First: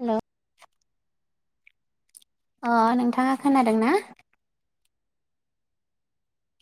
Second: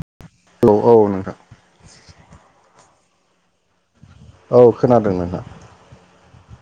Hello hello औ नोंथां। अ नोंथाङा खोनादों ना? औ खोनादों नोंथां।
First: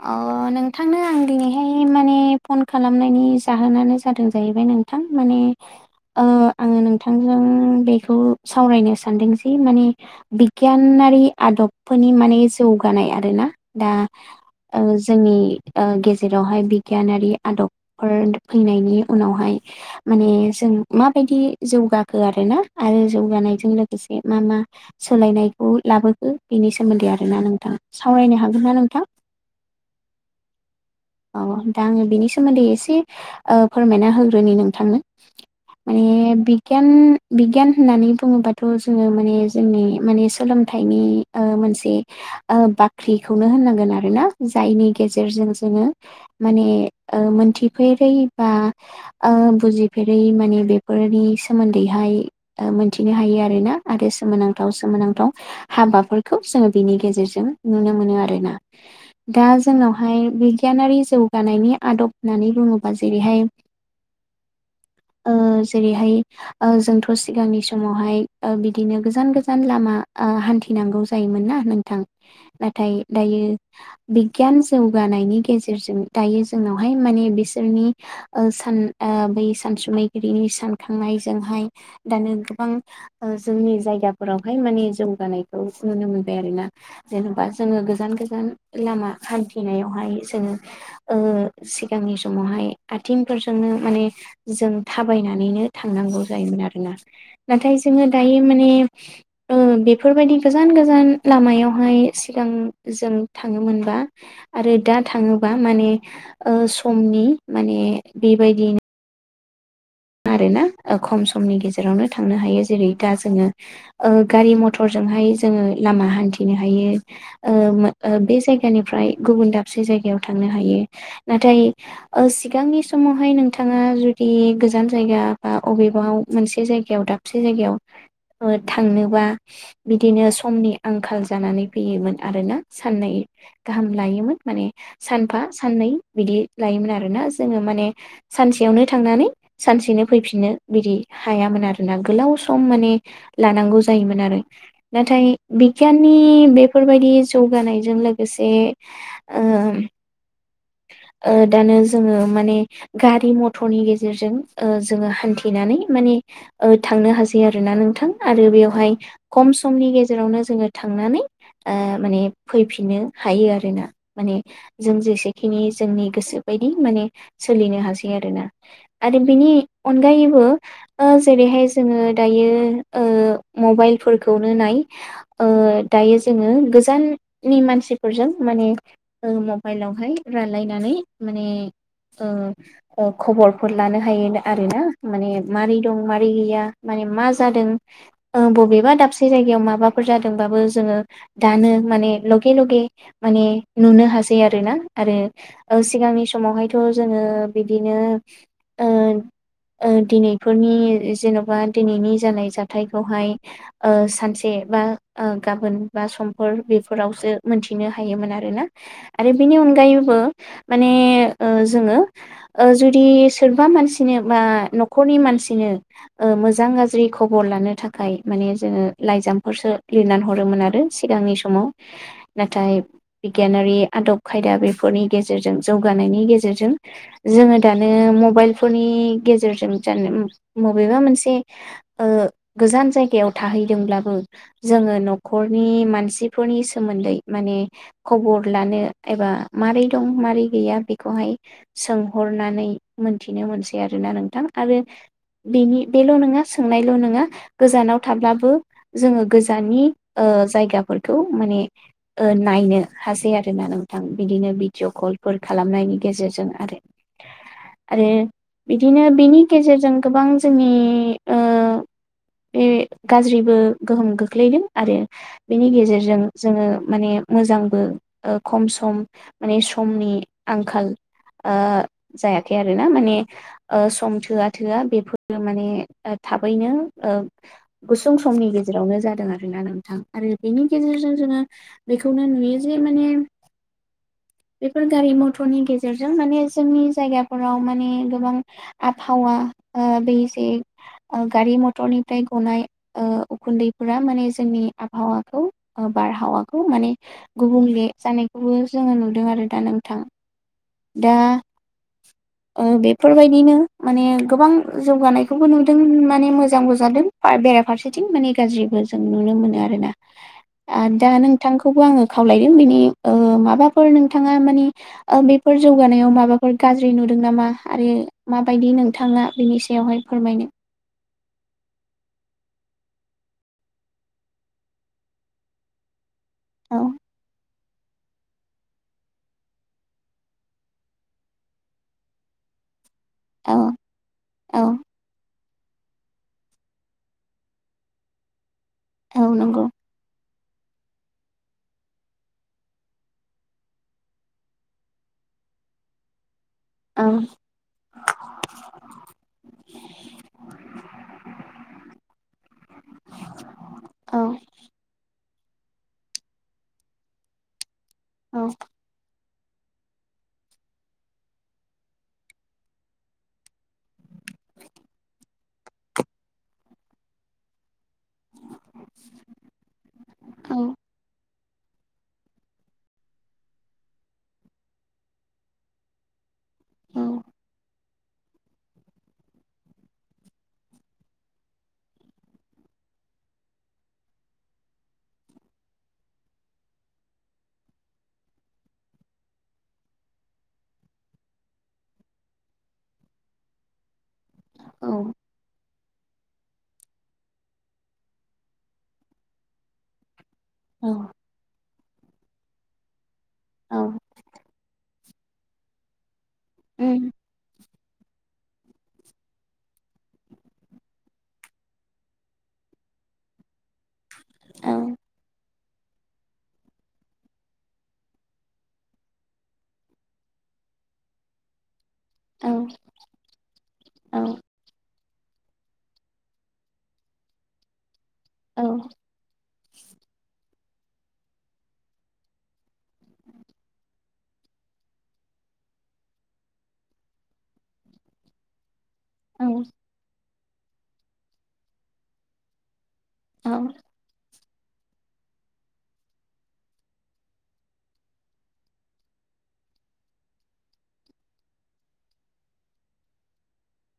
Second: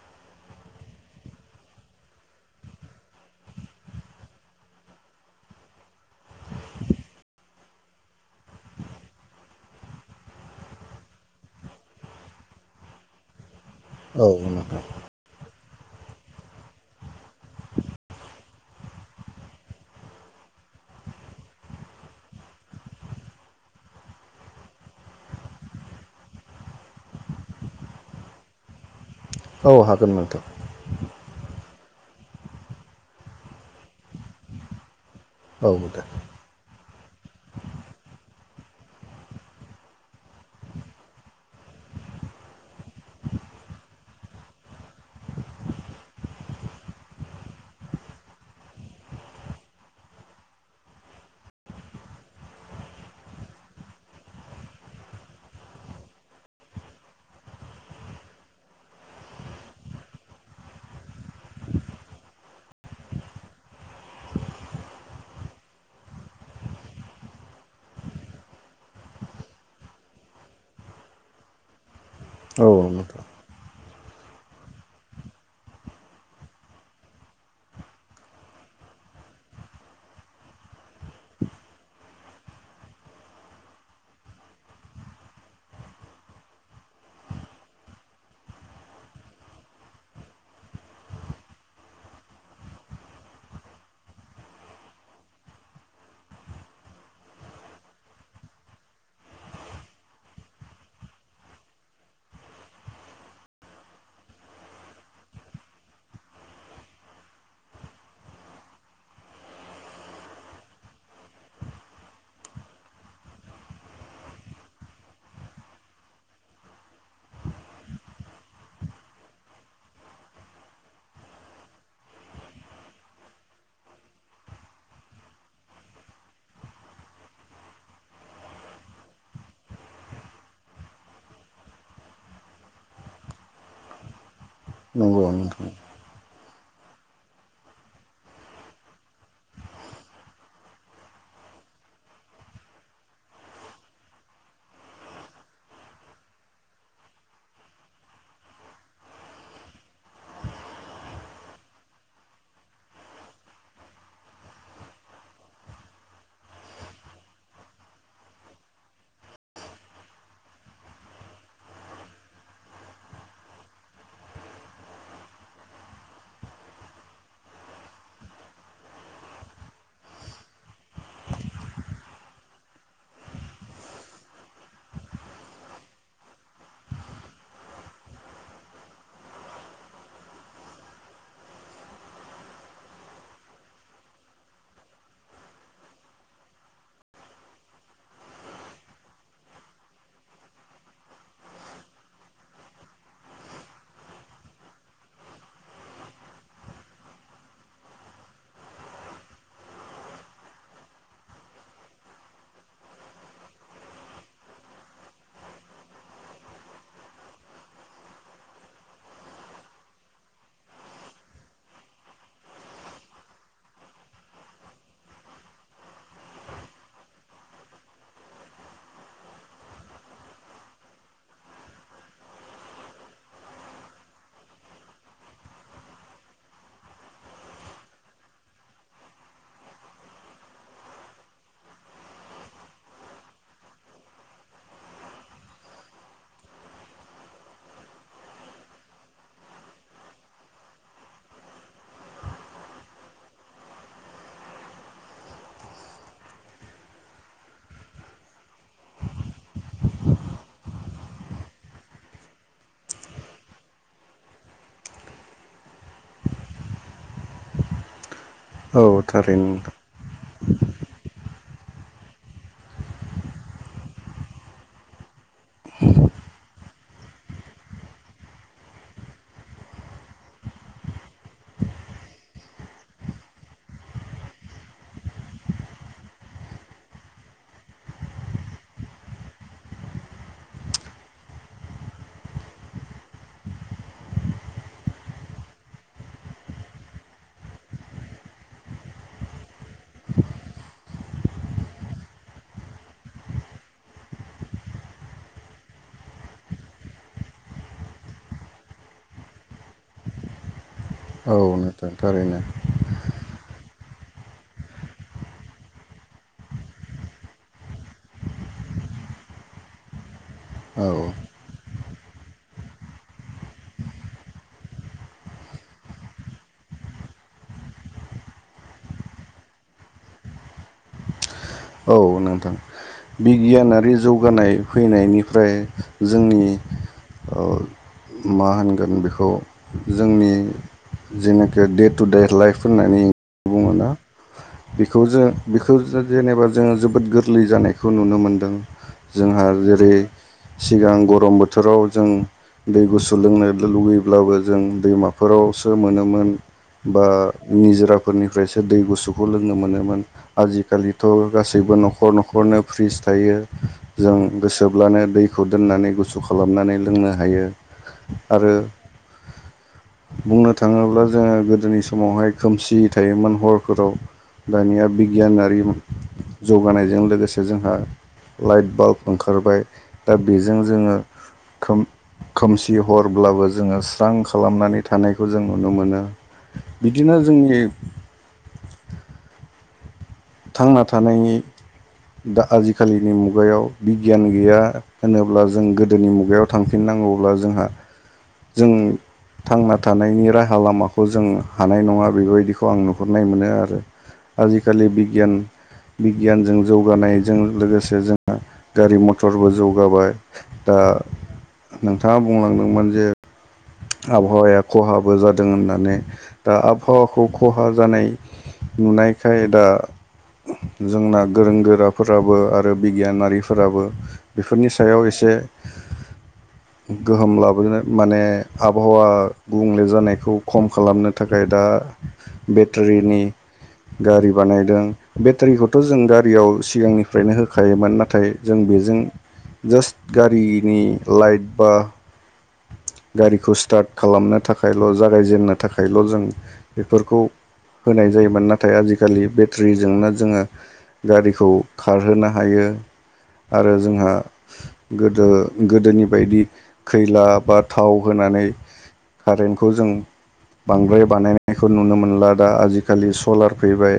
अ नोंथांनो आं दिनैहाय माने फन खालामनायनि जाहोनानो जादों जाहैबाय नोंथां माने ओ आङो नोंथांजों बेखौ सावरायनो सानदों जि माने बिगियान नारि आदबफोरनि माने जौगानाय आरोना दा औ नोंथां जोंनि गेजेरावहाय बिगियानारि आदबफोर फैनायनि उनावहाय माने जों माबायदि जौगाखो आरोना आरो जौगानायजों लोगोसे मा मा सोलायनायखौ खौ लाबोखो बेनि सोमोन्दै आरोना नोंथाङा सावरायनो हागोन ना नोंथां? औ हागोन नोंथों। औ दा आङो बिनि सोमोन्दै एसे ओ फोरमायना होग्रोनि नोंथांनो। औ दे माने बिगियान बिगियान होननानै बुङोबा थ' जोङो माने जोंनि माने सोलोंथाइनि ओ मोनसे बाख्रिखौनो होन नांगोन आरो ना। जायनि गेजेरजों जोङो माने ओ मोनथिफेरै बा ओ बुजिफेरै माने बेफोरनि सोमोन्दैहाय मोनथिनो हायो आरोना आरो सोमोन सोम सोमोनांथाव हाबाफोरखौ जोङो बिनि गेजेरजों नुनो मोनो आरोना दा जोंनावहाय बिगियानारि जौगानायनि आदब होननानै बुङोबा जेरैहाय [inaudible] ओ जेरैहाय ओ जोंथ' सिगांनि समावहाय बिदिनो गोजान गोजान लामा ओ हान्थिनांगौ जायोमोन ना नोंथां औ नाथाय नोंथां दायो बिगियान जौगानायनि गेजेरजों दायो जोंनावहाय माने बिसोरनि सान बै सानसुमैगिरिनि सानखांनायजोंहाय दानो गोबां जोंनि जायगा फोरावहाय माने जौगानायखौ नुनो मोनबाय आरोना जेनेबा जोङो गोजान गोजान लामा हान्थिनायावहाय जोङो सिगांनि समावहाय आथिंफोरजोंनो माने जों थाबायनानैनो थांनांगौ जायोन आरोना नाथाय जोङो दायो माने ने ओ बेफोरबायदि गोजान गोजान लामायावहाय सिगां जों थाङोमोनबा आरो दा थाङोबा माने ओ समनि माने बे बेबायदिनो आरोना खम समनि गेजेरावनो थांनो हायो जेरै दा जोङो गारि ओ मथर आवगाय जोंङो लामा हान्थिनो हायो ओ ओ बे जायगानिफ्राय गुबुन दसे जाय गलायाव थांनो हायो नाथाय ओ सिगांनि समावहाय नोंथाङा जुदि गोजान जायगा बा बबेबाव मोनसे जायगायाव दाबसे जायगायाव थांनोबा बिदिनो समनि आंखाल जानानै फैयोमोन आरोना साननाय गाहाम लायोमोन माने नंगौ सानफा नोंथां साननै बिदि लायोमोन आरोना जोङो माने सानसेयावनो थांनानै सानसेनो फैफिननो बिदि हायामोन आरोना गोलाव सम माने लानांगौ जायोमोन आरो नाथाय बिगियाननि बेफोरबायदि जौगानायजों लोगोसे [unintelligible] दानो जोङो माने गारि मथरनि गेजेरजों जोङो हान्थिनानै माने थांनो हासै आरोना नोंथां आरो बेवहाय खम समनि गेजेरावनो जोङो थांनानै माने फैफिननो हायो आरोना माने जों जेसे नि जोंनि गोसो बायदि माने सोलिनो हासै आरोना आरो बिनि अनगायैबो जेरैहाय जोङो दायो मबाइलफोरखौनो नाय दायो जोङो गोजाननि मानसिफोरजों माने मबाइलावहाय रानलायनानै माने खबरफोर लानो हायो आरोना माने मारै दं मारै गैया मा जादों बबेबा दाबसे जायगायाव माबाफोर जादोंब्लाबो जोङो दानो माने लगे लगे माने नुनो हासै आरोना आरो सिगांनि समावहायथ' जोङो बिदिनो दिनैफोरनि जेन'बा दिनैनि जानाय जाथायखौहाय सानसे गाबोन बा समफोर बेफोरावसो मोनथिनो हायोमोन आरोना आरो बेनि अनगायै अनगायैबो माने जोङो जुदि सोरबा मानसिनो बा न'खरनि मानसिनो मोजां गाज्रि खबर लानो थाखाय माने जोङो लाइजामफोरसो लिरनानै हरोमोन आरो सिगांनि समाव नाथाय बिगियानारि आदब खायदा बे फोरनि गेजेरजों जौगानायनि गेजेरजों जोङो दानो मबाइलफोरनि गेजेरजों बेबा मोनसे गोजान जाय थाहैदोंबो जोङो न'खरनि मानसिफोरनि सोमोन्दै माने खबर लानो एबा माबारै दं मारै गैया बेखौहाय सोंहरनानै मोनथिनो मोनसै आरोना नोंथां आरो बेनि बेल' नङा सोंनायल' नङा गोजानाव थाब्लाबो जोङो गोजाननि जायगाफोरखौ माने नायनो हासै आरोना नोंथां बिदिनो भिडिअ कलफोर खालामनायनि गेजेरजों आरो आरो औ बिदिनो बिनि थारैनो नोंथां गेजेरजों गोबां जोंनि बे गाज्रिबो गोहोम खोख्लैदों आरो बेनि गेजेरजों जोङो माने मोजांबो खम सम माने समनि आंखाल जायाखै आरोना माने सम थोआ थोआ बेफोरो माने थाबैनो गुसुं समनि गेजेरावनो जादों आरोना नोंथां आरो बेनि गेजेरजों जों बेखौनो नुयो जे माने बेफोर गारि मथरनि गेजेरजों माने जोंनि जायगाफोराव माने गोबां आबहावा बे जे गारि मथरनिफ्राय गनाय उखुन्दैफोरा माने जोंनि आबहावाखौ बारहावाखौ माने गुबुंले जानायखौबो जोङो नुदों आरो दा नोंथां दा औ नोंथां थारैनो बेफोरबायदिनो माने गोबां जौगानायखौबो नुदों माने मोजांबो जादों बेराफारसेथिं माने गाज्रिबो जों नुनो मोनो आरोना औ दा नोंथां खौबो आङो खावलायोबेनि नोंथाङा मानि बेफोर जौगानायाव माबाफोर गाज्रि नुदों नामा आरो मा बायदि नोंथाङा बेनि सायावहाय फोरमायनो औ नोंथां बिगियानारि जौगानाय फैनायनिफ्राय जोंनि औ मा होनगोन बेखौ जोंनि जेनाखि दे टु दे लाइफ होननानै औ बुङोना औ बेखौ जों बेखौ जेनेबा जोङो जोबोद गोरलै जानायखौ नुनो मोनदों औ जोंहा नंगौ जेरै सिगां गरम बोथोराव जों दै गुसु लोंनो लुगैब्लाबो जों दैमाफोरावसो मोनोमोन। औ बा निजोराफोरनिफ्रायसो दै गुसु लोंनो मोनोमोन आजिखालिथ' गासैबो न'खर न'खरनो फ्रिस थायो जों औ गोसोब्लानो दै दैखौ दोननानै गुसु खालामनानै लोंनो हायो औ आरो बुंनो थाङोब्ला जोङो गोदोनि समावहाय खोमसि थायोमोन हरफोराव दानिया बिगियानारि जौगानायजों लोगोसे जोंहा लाइट बाल्ब ओंखारबाय दा बेजों जोङो खोमसि हरब्लाबो जोङो स्रां खालामनानै थानायखौ जों नुनो मोनो औ बिदिनो जोंनि थांना थानायनि दा आजिखालिनि मुगायाव बिगियान गैया होनोब्ला जों गोदोनि मुगायाव थांफिननां नांगौब्ला जोंहा जों थांना थानायनि राहा लामाखौ जों हानाय नङा बेबायदिखौ आं नुहुरनाय मोनो आरो आजिखालि औ बिगियान बिगियानजों जौगानायजों लोगोसे जोंहा गारि मथरबो जौगाबाय। दा औ नोंथाङा बुंलांदोंमोन जे औ आबहावाया खहाबो जादों होननानै दा उम आबहावाखौ खहा जानाय नुनायखाय दा जोंना गोरों गोराफोराबो आरो बिगियानारिफोराबो बेफोरनि औ सायाव एसे गोहोम लाबोनो माने आबहावा गुबुंले जानायखौ खम खालामनो थाखाय दा औ बेटारिनि औ गारि बानायदों बेटारिखौथ' जों गारियाव सिगांनिफ्रायनो होखायोमोन नाथाय नाथाय जों औ बेजों जास्ट गारि लाइट बा गारिखौ स्टार्ट खालामनो थाखायल' जागायजेननो थाखायल' जों बेफोरखौ होनाय जायोमोन नाथाय आजि आजिखालि औ बेटारिजोंनो जोङो गारिखौ खारहोनो हायो। आरो जोंहा गोदो गोदोनि बायदि खैलाबाद थाव होनानै कारेन्टखौ जों बांद्राय बानायनायखौ नुनो मोनला दा आजिखालि सलार फैबाय।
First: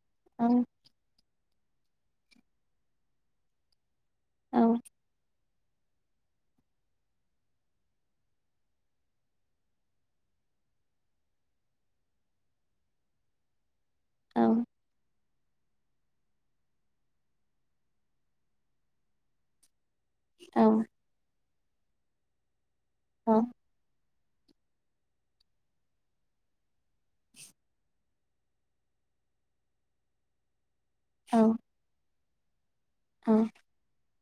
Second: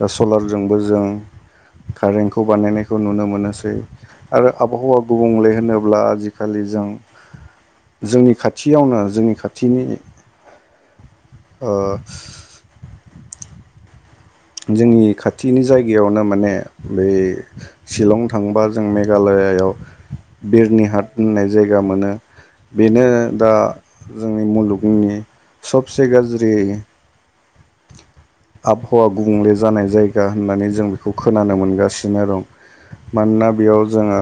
दा औ सलारजोंबो जों कारेन्टखौ बानायनायखौ नुनो मोनोसै आरो औ आबहावा गुबुंले होनोब्ला आजिखालि जों जोंनि खाथियावनो जोंनि खाथिनि ओ औ जोंनि खाथिनि जायगायावनो माने बै शिलं थांबा जों मेघालय जायगायाव बिरनि हाट होननाय जायगा मोनो बेनो दा जोंनि मुलुगनि सबसे गाज्रि [inaudible] आबहावा गुबुंले जानाय जायगा होननानै जों खौ औ खोनानो मोनगासिनो दं मानोना बेयाव जोङो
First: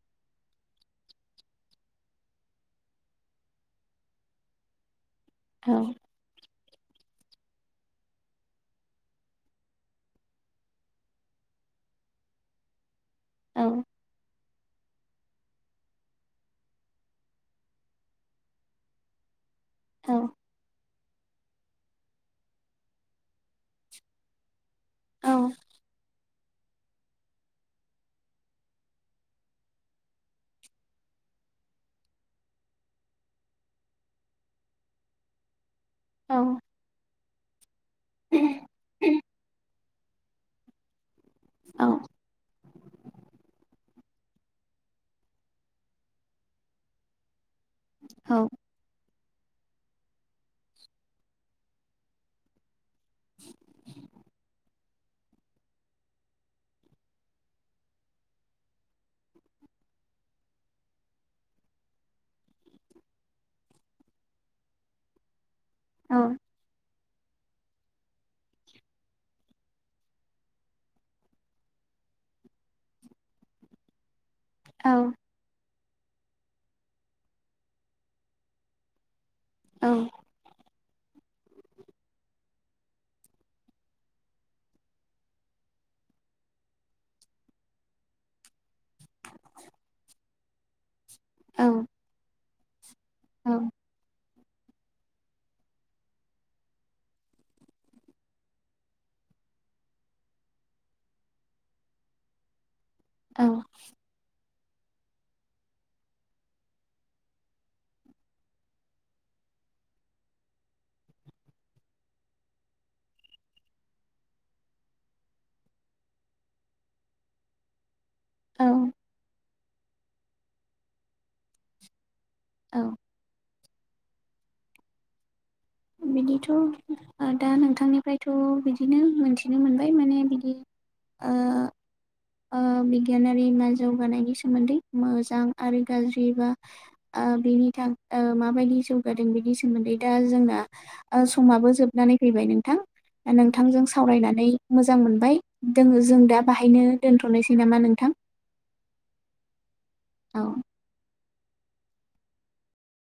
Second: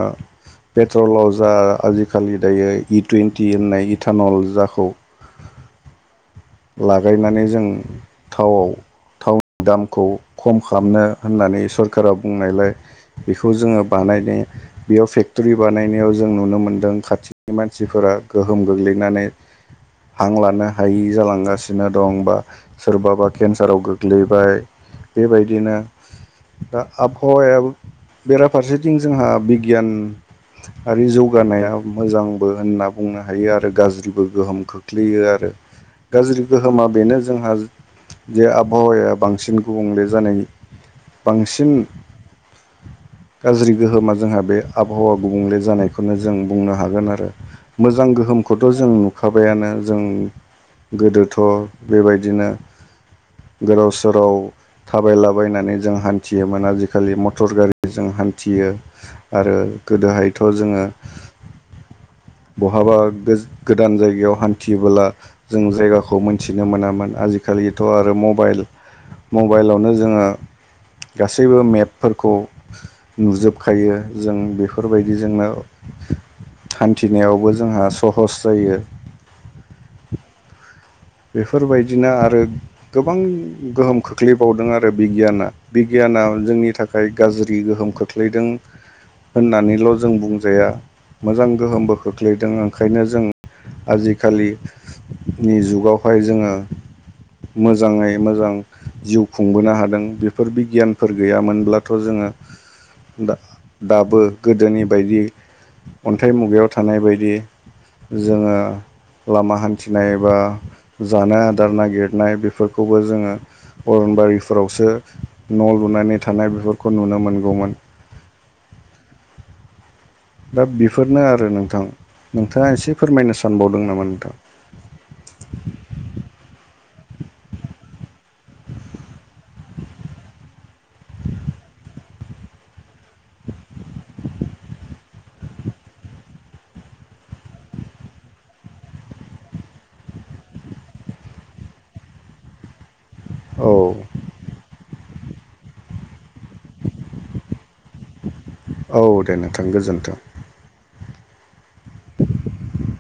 पेट्रलाव जा आजिखालि दायो इ टुवन्टि होननाय इटानल जाखौ औ लागायनानै जों थावआव नि दामखौ खम खालामनो होननानै सरखारारा बुंनायलाय बेखौ जोङो बानायनाय बेयाव फेक्ट'रि बानायनायाव जों नुनो मोन्दों खाथिनि मानसिफोरा गोहोम गोग्लैनानै हां लानो हायि जालांगासिनो दं बा सोरबाबा केन्साराव गो गोग्लैबाय बेबायदिनो दा आबहावायाबो बेराफारसेथिं जोंहा बिगियान आरो जौगानाया मोजांबो होनना बुंनो हायो आरो गाज्रिबो गोहोम खोख्लैयो आरो गाज्रि गोहोमा बेनो जोंहा जे आबहावाया बांसिन गुबुंले जानाय बांसिन [inaudible] गाज्रि गोहोमा जोंहा बे आबहावा गुबुंले जानायखौनो जों बुंनो हागोन आरो मोजां औ गोहोमखौथ' जों हुखाबायानो जों गोदोथ' बेबायदिनो गोदाव सोराव थाबायलाबायनानै जों हान्थियोमोन आजिखालि मटर गारिजों हान्थि यो आरो गोदोहायथ' जोङो [inaudible] बहाबा गोदान जायगायाव हान्थियोबोला जों जायगाखौ औ मोनथिनो मोनामोन आजिखालिथ' आरो म मबाइल मबाइलावनो जोङो गासैबो मेपफोरखौ नुजोबखायो जों औ बेफोरबायदिजोंनो हान्थिनायावबो जोंहा सहस जायो औ बेफोरबायदिना आरो गोबां गोहोम खोख्लैबावदों आरो बिगियाना बिगियान जोंनि थाखाय गाज्रि गोहोम खोख्लैदों होननानैल' जों बुंजाया मोजां औ गोहोमबो खोख्लैदों ओंखायनो जों औ आजिखालिनि जुगाव बेहाय जोङो मोजाङै मोजां जिउ खुंबोनो हादों बेफोर बिगियानफोर गैयामोनब्लाथ' जो ङो दाबो गोदोनि बायदि अन्थाइ मुगायाव थानाय बायदि जोङो लामा हान्थिनाय बा जानाय आदार नागिरनाय बेफोरखौबो जोङो अरनबारिफोरावसो न' लुनानै थानाय बेफोरखौ नुनो मोनगौमोन औ दा बेफोरनो आरो नोंथां नोंथाङा औ एसे फोरमायनो सानबावदों नामा [inaudible] बिदिथ' दा नोंथांनिफ्रायथ' बिदिनो मोनथिनो मोनबाय माने बिदि ओ ओ बिगियानारि जौगानायनि सोमोन्दै मोजां आरो गाज्रि बा बेनि माबायदि जौगादों बिनि सोमोन्दै दा जोंना समाबो जोबनानै फैबाय नोंथां दा औ नोंथांजों सावरायनानै मोजां मोनबाय दङो जों दा बाहायनो दोनथ'नोसै नामा नोंथां औ दे नोंथां गोजोन्थों औ